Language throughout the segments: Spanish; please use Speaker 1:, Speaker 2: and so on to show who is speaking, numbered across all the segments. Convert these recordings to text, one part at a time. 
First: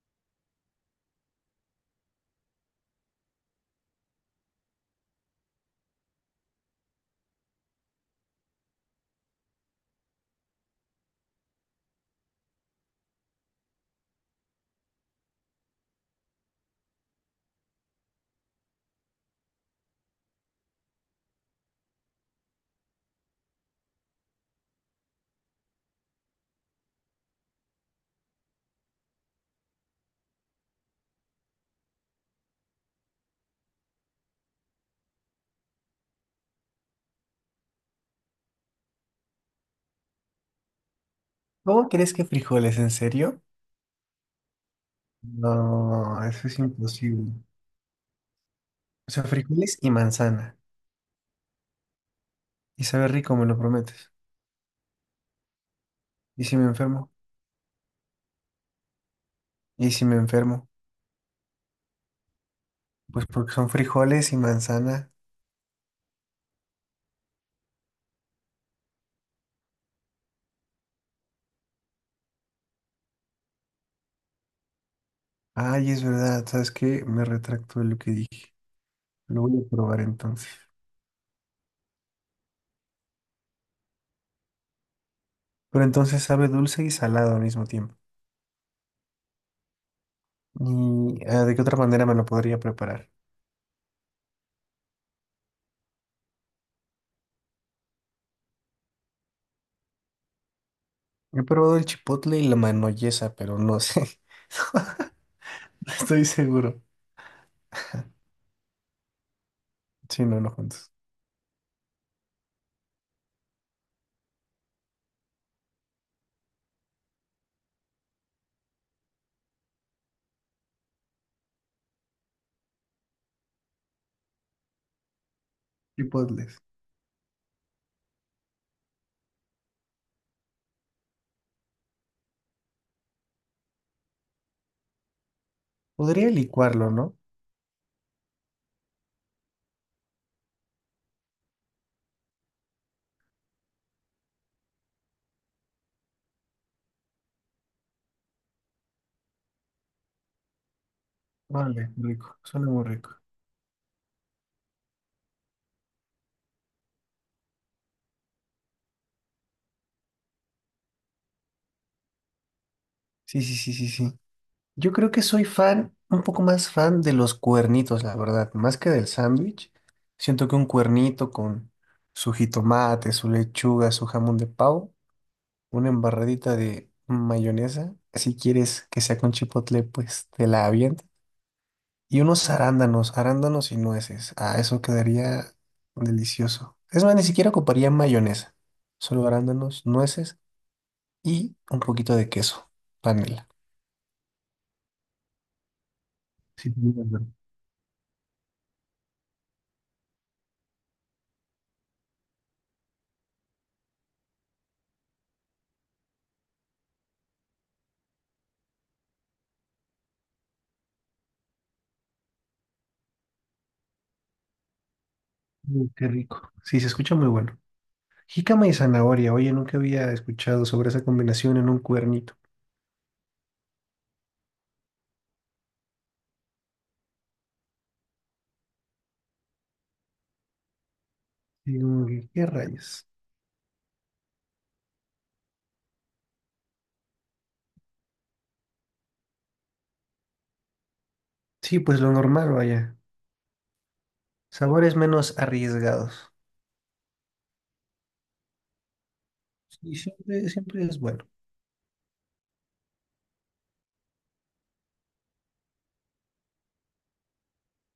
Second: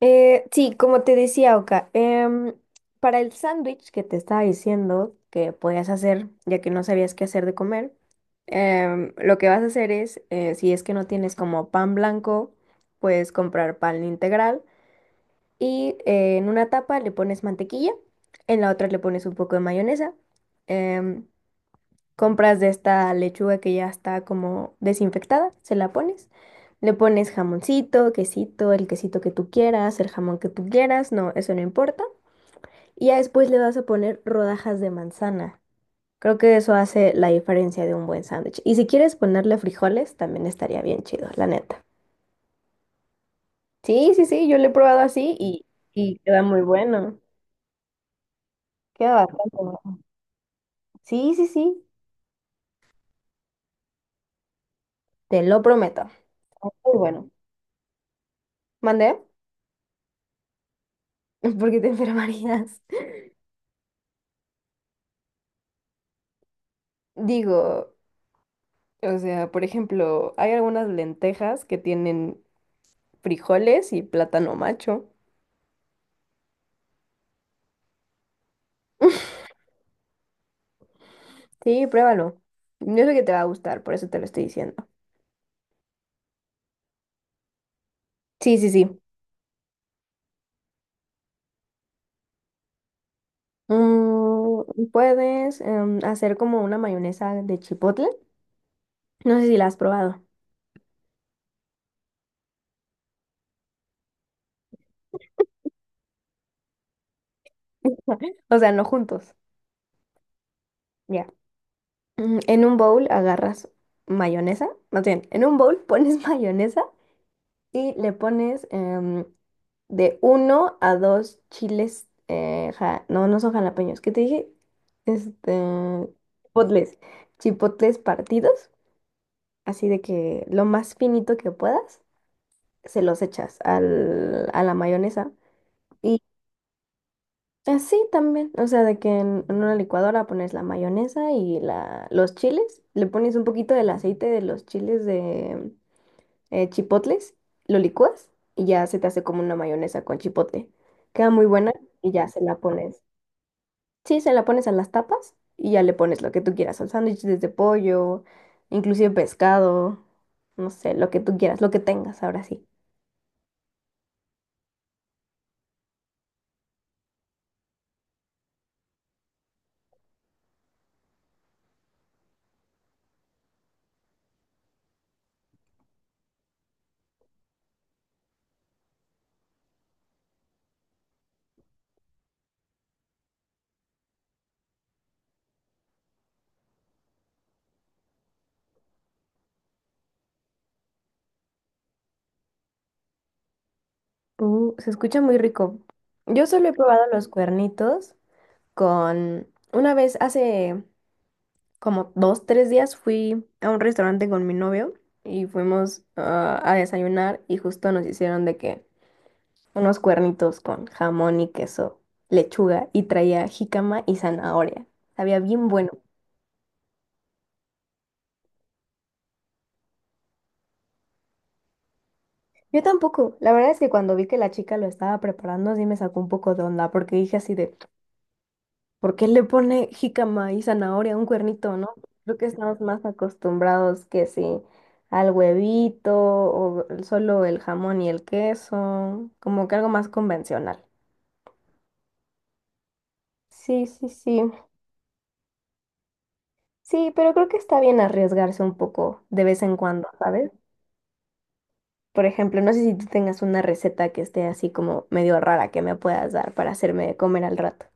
Speaker 1: Sí, como te decía, Oka, para el sándwich que te estaba diciendo que podías hacer, ya que no sabías qué hacer de comer, lo que vas a hacer es, si es que no tienes como pan blanco, puedes comprar pan integral y en una tapa le pones mantequilla, en la otra le pones un poco de mayonesa. em, Compras de esta lechuga que ya está como desinfectada, se la pones. Le pones jamoncito, quesito, el quesito que tú quieras, el jamón que tú quieras, no, eso no importa. Y ya después le vas a poner rodajas de manzana. Creo que eso hace la diferencia de un buen sándwich. Y si quieres ponerle frijoles, también estaría bien chido, la neta.
Speaker 2: ¿Cómo crees que frijoles? ¿En serio?
Speaker 1: Sí, sí, sí, yo lo he probado así y
Speaker 2: No,
Speaker 1: queda
Speaker 2: eso es
Speaker 1: muy bueno.
Speaker 2: imposible. O
Speaker 1: Queda
Speaker 2: sea,
Speaker 1: bastante
Speaker 2: frijoles y
Speaker 1: bueno.
Speaker 2: manzana.
Speaker 1: Sí, sí, sí,
Speaker 2: Y sabe rico, me lo prometes.
Speaker 1: te lo prometo.
Speaker 2: ¿Y si me
Speaker 1: Está muy
Speaker 2: enfermo?
Speaker 1: bueno. ¿Mandé?
Speaker 2: ¿Y si me enfermo?
Speaker 1: ¿Por qué te enfermarías?
Speaker 2: Pues porque son frijoles y manzana.
Speaker 1: Digo, o sea, por ejemplo, hay algunas lentejas que tienen frijoles y plátano macho.
Speaker 2: Ay, es verdad, ¿sabes qué? Me retracto de lo que dije. Lo voy a probar entonces.
Speaker 1: Sí, pruébalo. Yo sé que te va a gustar, por eso te lo estoy diciendo.
Speaker 2: Pero entonces sabe dulce y salado al mismo tiempo.
Speaker 1: Sí, sí, sí.
Speaker 2: ¿Y de qué otra manera me lo podría preparar?
Speaker 1: Mm, puedes hacer como una mayonesa de chipotle. No sé si la has probado.
Speaker 2: He probado el chipotle y la manoyesa, pero no sé. No estoy seguro.
Speaker 1: O sea, no juntos.
Speaker 2: Sí, no, no juntos.
Speaker 1: Ya. Mm, en un bowl agarras mayonesa. Más bien, en un bowl pones mayonesa y le pones de uno a dos chiles, no, no son jalapeños, ¿qué te dije? Este,
Speaker 2: Chipotles.
Speaker 1: chipotles, chipotles partidos, así de que lo más finito que puedas, se los echas al, a la mayonesa. Y
Speaker 2: Podría licuarlo, ¿no?
Speaker 1: así también, o sea, de que en una licuadora pones la mayonesa y los chiles, le pones un poquito del aceite de los chiles de chipotles, lo licúas y ya se te hace como una mayonesa con chipotle. Queda muy buena
Speaker 2: Vale,
Speaker 1: y ya
Speaker 2: rico,
Speaker 1: se la
Speaker 2: suena muy
Speaker 1: pones.
Speaker 2: rico.
Speaker 1: Sí, se la pones a las tapas y ya le pones lo que tú quieras, al sándwich desde pollo, inclusive pescado, no sé, lo que tú quieras, lo que tengas, ahora sí.
Speaker 2: Sí, sí, sí, sí, sí. Yo creo que soy fan, un poco más fan de los cuernitos, la verdad, más que del sándwich. Siento que un cuernito con su jitomate, su lechuga, su jamón de pavo, una embarradita de mayonesa, si quieres que sea con chipotle, pues te la avienta. Y unos arándanos, arándanos y nueces. Ah, eso quedaría delicioso. Es más, ni siquiera ocuparía mayonesa. Solo arándanos, nueces y un poquito de queso, panela.
Speaker 1: Se escucha muy rico. Yo solo
Speaker 2: Sí,
Speaker 1: he
Speaker 2: muy
Speaker 1: probado
Speaker 2: bueno.
Speaker 1: los cuernitos con... Una vez, hace como dos, tres días, fui a un restaurante con mi novio y fuimos a desayunar y justo nos hicieron de que unos cuernitos con jamón y queso, lechuga y traía jícama y zanahoria. Sabía bien
Speaker 2: Mm,
Speaker 1: bueno.
Speaker 2: qué rico. Sí, se escucha muy bueno. Jícama y zanahoria. Oye, nunca había escuchado sobre esa combinación en un cuernito.
Speaker 1: Yo tampoco. La verdad es que cuando vi que la chica lo estaba preparando, sí me sacó un poco de onda, porque dije así de, ¿por qué le pone jícama y zanahoria a un cuernito,
Speaker 2: Y
Speaker 1: no?
Speaker 2: como que,
Speaker 1: Creo
Speaker 2: ¿qué
Speaker 1: que estamos más
Speaker 2: rayos?
Speaker 1: acostumbrados que sí al huevito o solo el jamón y el queso, como que algo más convencional.
Speaker 2: Sí, pues lo normal, vaya.
Speaker 1: Sí, sí, sí.
Speaker 2: Sabores menos arriesgados.
Speaker 1: Sí, pero creo que está bien arriesgarse un poco de vez en
Speaker 2: Y
Speaker 1: cuando,
Speaker 2: siempre,
Speaker 1: ¿sabes?
Speaker 2: siempre es bueno.
Speaker 1: Por ejemplo, no sé si tú tengas una receta que esté así como medio rara que me puedas dar para hacerme comer al rato.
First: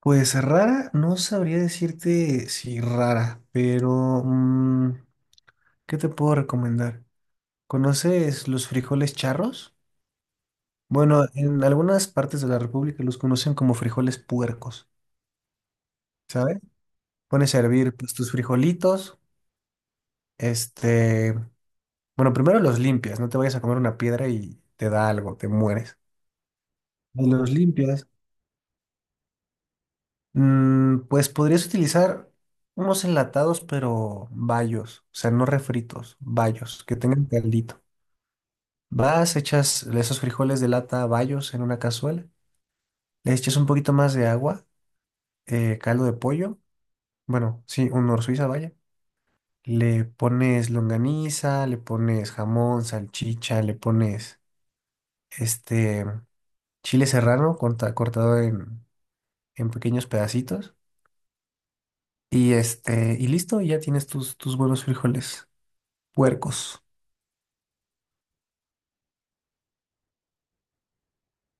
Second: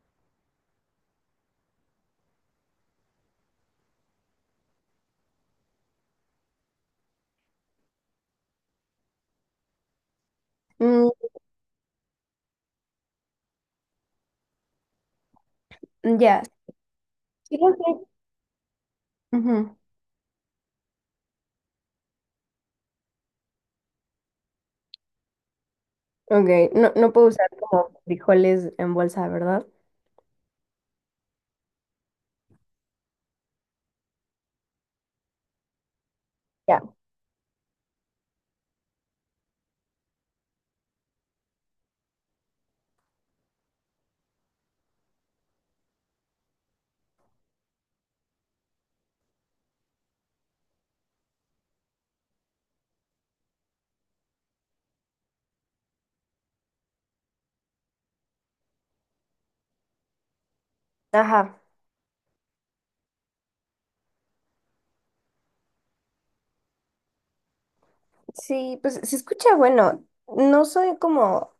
Speaker 2: Pues rara, no sabría decirte si rara, pero ¿qué te puedo recomendar? ¿Conoces los frijoles charros?
Speaker 1: Mm,
Speaker 2: Bueno, en algunas partes de la República los conocen como frijoles puercos,
Speaker 1: ya.
Speaker 2: ¿sabes? Pones
Speaker 1: Sí,
Speaker 2: a
Speaker 1: lo
Speaker 2: hervir
Speaker 1: sé.
Speaker 2: pues, tus frijolitos,
Speaker 1: Ujú.
Speaker 2: este, bueno, primero los limpias, no te vayas a comer una piedra y te da algo, te mueres.
Speaker 1: Ok, no, no
Speaker 2: Y
Speaker 1: puedo usar
Speaker 2: los
Speaker 1: como
Speaker 2: limpias,
Speaker 1: frijoles en bolsa, ¿verdad?
Speaker 2: pues podrías utilizar unos enlatados, pero bayos, o sea, no refritos,
Speaker 1: Ya.
Speaker 2: bayos, que tengan caldito. Vas, echas esos frijoles de lata bayos en una cazuela, le echas un poquito más de agua, caldo de pollo, bueno, sí, un nor Suiza, vaya. Le pones longaniza, le pones jamón, salchicha, le pones este chile serrano cortado en pequeños pedacitos.
Speaker 1: Ajá.
Speaker 2: Y y listo, y ya tienes tus buenos frijoles puercos.
Speaker 1: Sí, pues se escucha bueno. No soy como,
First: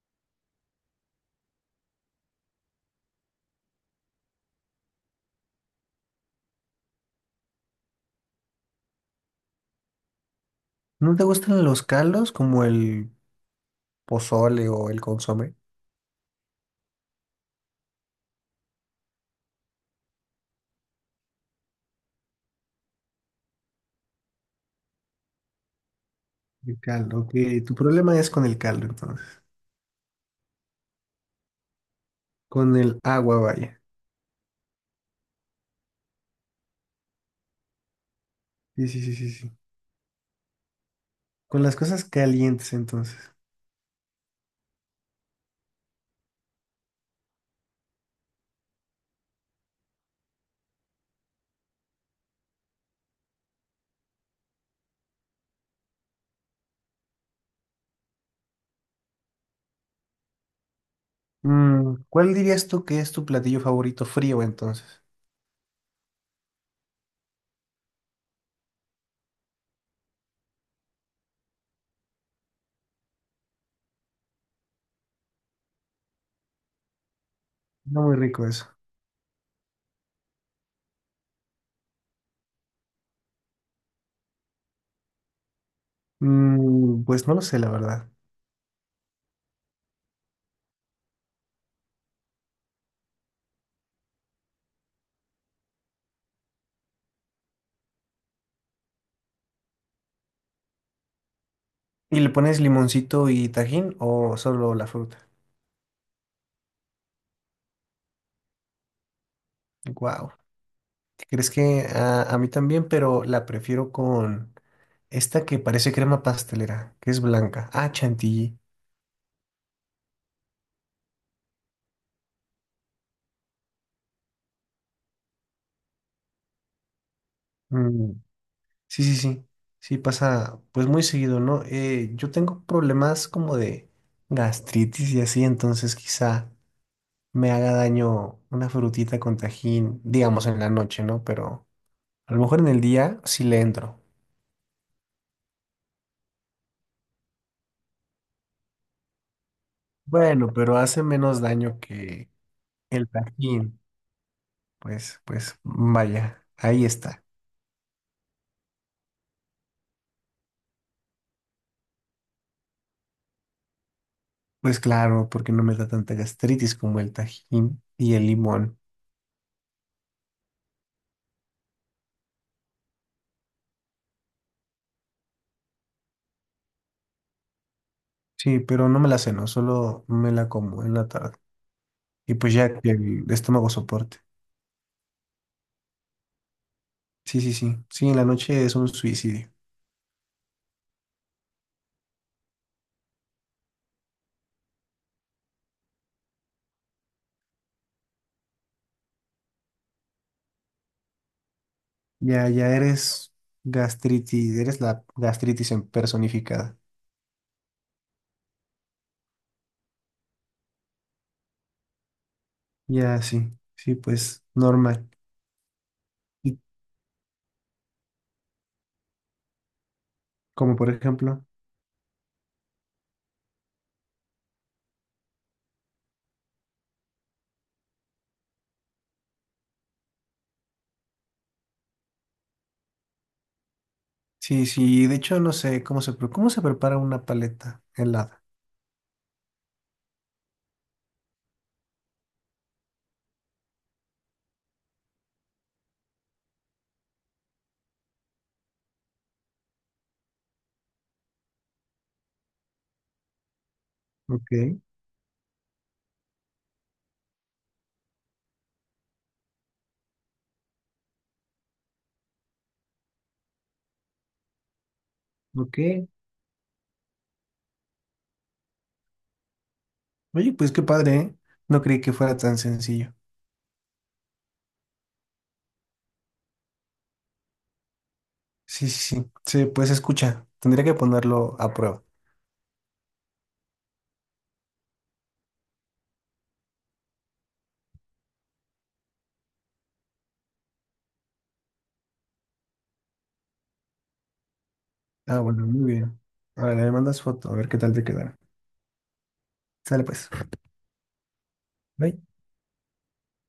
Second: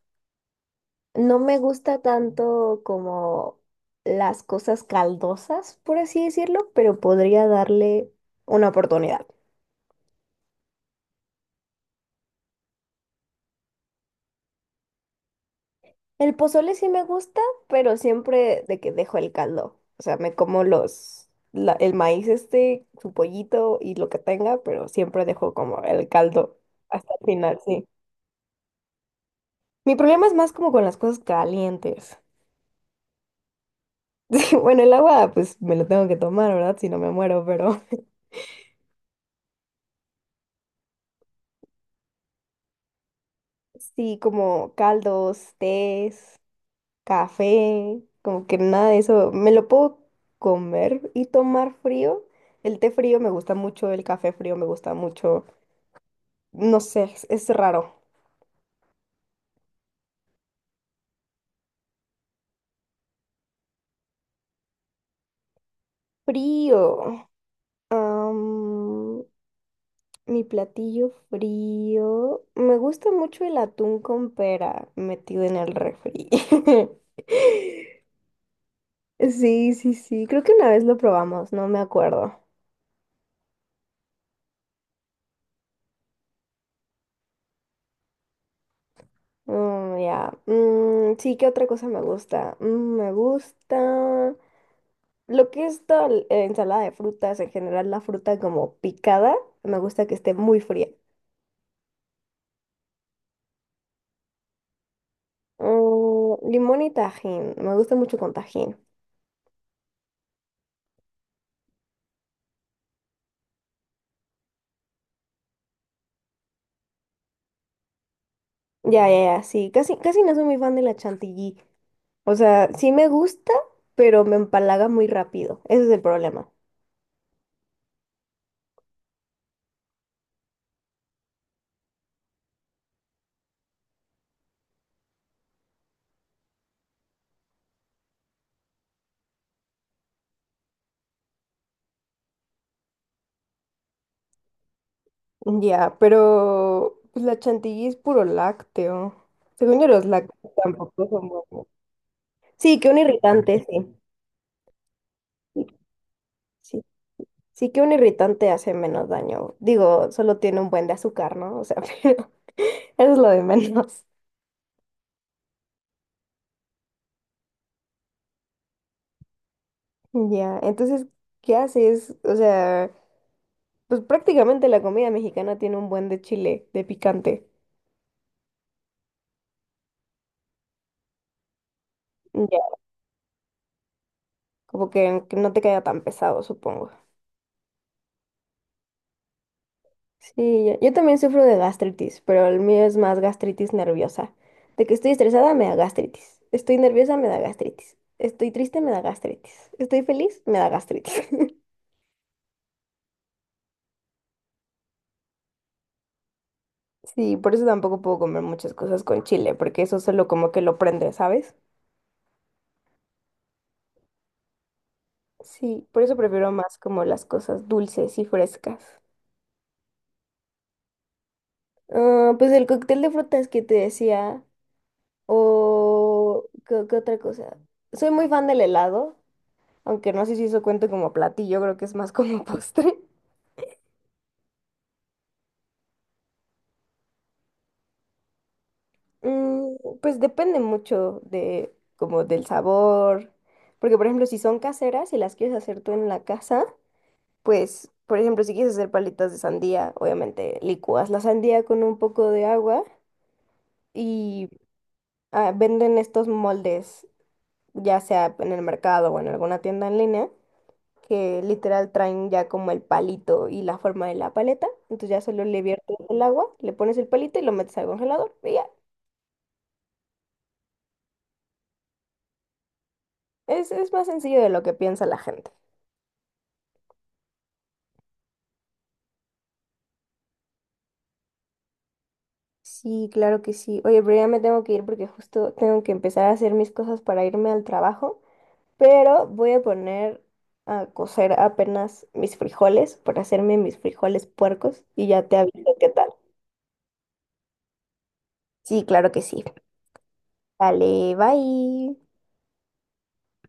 Speaker 1: no me gusta tanto como las cosas caldosas, por así decirlo, pero podría darle una oportunidad.
Speaker 2: ¿No te gustan los caldos como el pozole o el consomé?
Speaker 1: El pozole sí me gusta, pero siempre de que dejo el caldo. O sea, me como el maíz este, su pollito y lo que tenga, pero siempre dejo como el caldo
Speaker 2: El
Speaker 1: hasta
Speaker 2: caldo,
Speaker 1: el
Speaker 2: ok.
Speaker 1: final,
Speaker 2: Tu
Speaker 1: sí.
Speaker 2: problema es con el caldo, entonces.
Speaker 1: Mi problema es más como con las cosas calientes.
Speaker 2: Con el agua, vaya.
Speaker 1: Sí, bueno, el agua, pues me lo tengo que tomar, ¿verdad? Si no me muero, pero
Speaker 2: Sí, sí, sí, sí, sí. Con las cosas calientes, entonces.
Speaker 1: sí, como caldos, tés, café, como que nada de eso. Me lo puedo comer y tomar frío. El té frío me gusta mucho, el café frío me gusta mucho. No sé, es raro.
Speaker 2: Mm, ¿cuál dirías tú que es tu platillo favorito frío, entonces?
Speaker 1: Frío. Mi platillo frío. Me gusta mucho el atún con pera metido en el refri.
Speaker 2: No, muy rico eso.
Speaker 1: Sí, sí, sí. Creo que una vez lo probamos, no me acuerdo.
Speaker 2: Mm, pues no lo sé, la verdad.
Speaker 1: Mm, ya. Mm, sí, ¿qué otra cosa me gusta? Mm, me gusta lo que es toda la ensalada de frutas, en general la fruta como picada, me gusta que esté muy fría.
Speaker 2: ¿Y le pones limoncito y tajín o solo la fruta?
Speaker 1: Mm, limón y tajín, me gusta mucho con tajín.
Speaker 2: Wow. ¿Crees que a mí también, pero la prefiero con esta que parece crema pastelera, que es blanca? Ah, chantilly.
Speaker 1: Ya, ya, ya, sí. Casi, casi no soy muy fan de la chantilly. O sea, sí me gusta, pero me empalaga muy rápido. Ese es el problema.
Speaker 2: Mm, sí, sí, sí. Sí, pasa pues muy seguido, ¿no? Yo tengo problemas como de gastritis y así, entonces quizá me haga daño una frutita con tajín, digamos en la noche, ¿no? Pero a lo mejor en el día sí le entro.
Speaker 1: Ya, pero pues, la chantilly es puro lácteo. Según yo, los
Speaker 2: Bueno,
Speaker 1: lácteos
Speaker 2: pero hace
Speaker 1: tampoco son
Speaker 2: menos
Speaker 1: buenos.
Speaker 2: daño que
Speaker 1: Sí, que un
Speaker 2: el
Speaker 1: irritante,
Speaker 2: Tajín.
Speaker 1: sí.
Speaker 2: Pues, pues,
Speaker 1: Sí,
Speaker 2: vaya,
Speaker 1: sí,
Speaker 2: ahí está.
Speaker 1: sí que un irritante hace menos daño. Digo, solo tiene un buen de azúcar, ¿no? O sea, pero eso es lo de menos.
Speaker 2: Pues claro, porque no me da tanta gastritis como el Tajín y el limón.
Speaker 1: Ya, entonces, ¿qué haces? O sea, pues prácticamente la comida mexicana tiene un buen de chile, de picante.
Speaker 2: Sí, pero no me la ceno, solo me la como en la tarde. Y pues
Speaker 1: Ya,
Speaker 2: ya que el estómago soporte.
Speaker 1: como que no te caiga tan pesado, supongo.
Speaker 2: Sí, sí, sí. Sí, en la noche es un suicidio.
Speaker 1: Sí, yo también sufro de gastritis, pero el mío es más gastritis nerviosa. De que estoy estresada me da gastritis. Estoy nerviosa me da gastritis. Estoy triste me da gastritis. Estoy feliz me da gastritis.
Speaker 2: Ya, ya eres gastritis, eres la gastritis en personificada.
Speaker 1: Sí, por eso tampoco puedo comer muchas cosas con chile, porque eso solo como que lo prende, ¿sabes?
Speaker 2: Ya, sí, sí, pues normal.
Speaker 1: Sí, por eso prefiero
Speaker 2: Y
Speaker 1: más como las cosas dulces y frescas.
Speaker 2: como por ejemplo.
Speaker 1: Ah, pues el cóctel de frutas que te decía, o ¿qué, qué otra cosa? Soy muy fan del helado, aunque no sé si eso cuenta como platillo, creo que es más como postre.
Speaker 2: Sí, sí, de hecho no sé cómo cómo se prepara una paleta helada.
Speaker 1: Mm, pues depende mucho de como del sabor. Porque, por ejemplo, si son caseras y las quieres hacer tú en la casa, pues, por ejemplo, si quieres hacer palitas de sandía, obviamente licúas la sandía con un poco de agua y
Speaker 2: Ok,
Speaker 1: venden estos moldes, ya sea en el mercado o en alguna tienda en línea, que literal traen ya como el palito y la forma de la paleta. Entonces ya solo le viertes
Speaker 2: ok.
Speaker 1: el agua, le pones el palito y lo metes al congelador. Y ya,
Speaker 2: Oye, pues qué padre, ¿eh? No creí que fuera tan sencillo.
Speaker 1: es más sencillo de lo que piensa la gente.
Speaker 2: Sí, sí, sí. Sí, pues escucha, tendría que ponerlo a prueba.
Speaker 1: Sí, claro que sí. Oye, pero ya me tengo que ir porque justo tengo que empezar a hacer mis cosas para irme al trabajo. Pero voy a poner a cocer apenas mis frijoles para hacerme mis frijoles puercos y ya te
Speaker 2: Ah, bueno,
Speaker 1: aviso qué
Speaker 2: muy
Speaker 1: tal.
Speaker 2: bien. Ahora le mandas foto, a ver qué tal te quedará.
Speaker 1: Sí, claro que sí.
Speaker 2: Sale pues.
Speaker 1: Vale, bye.
Speaker 2: Bye.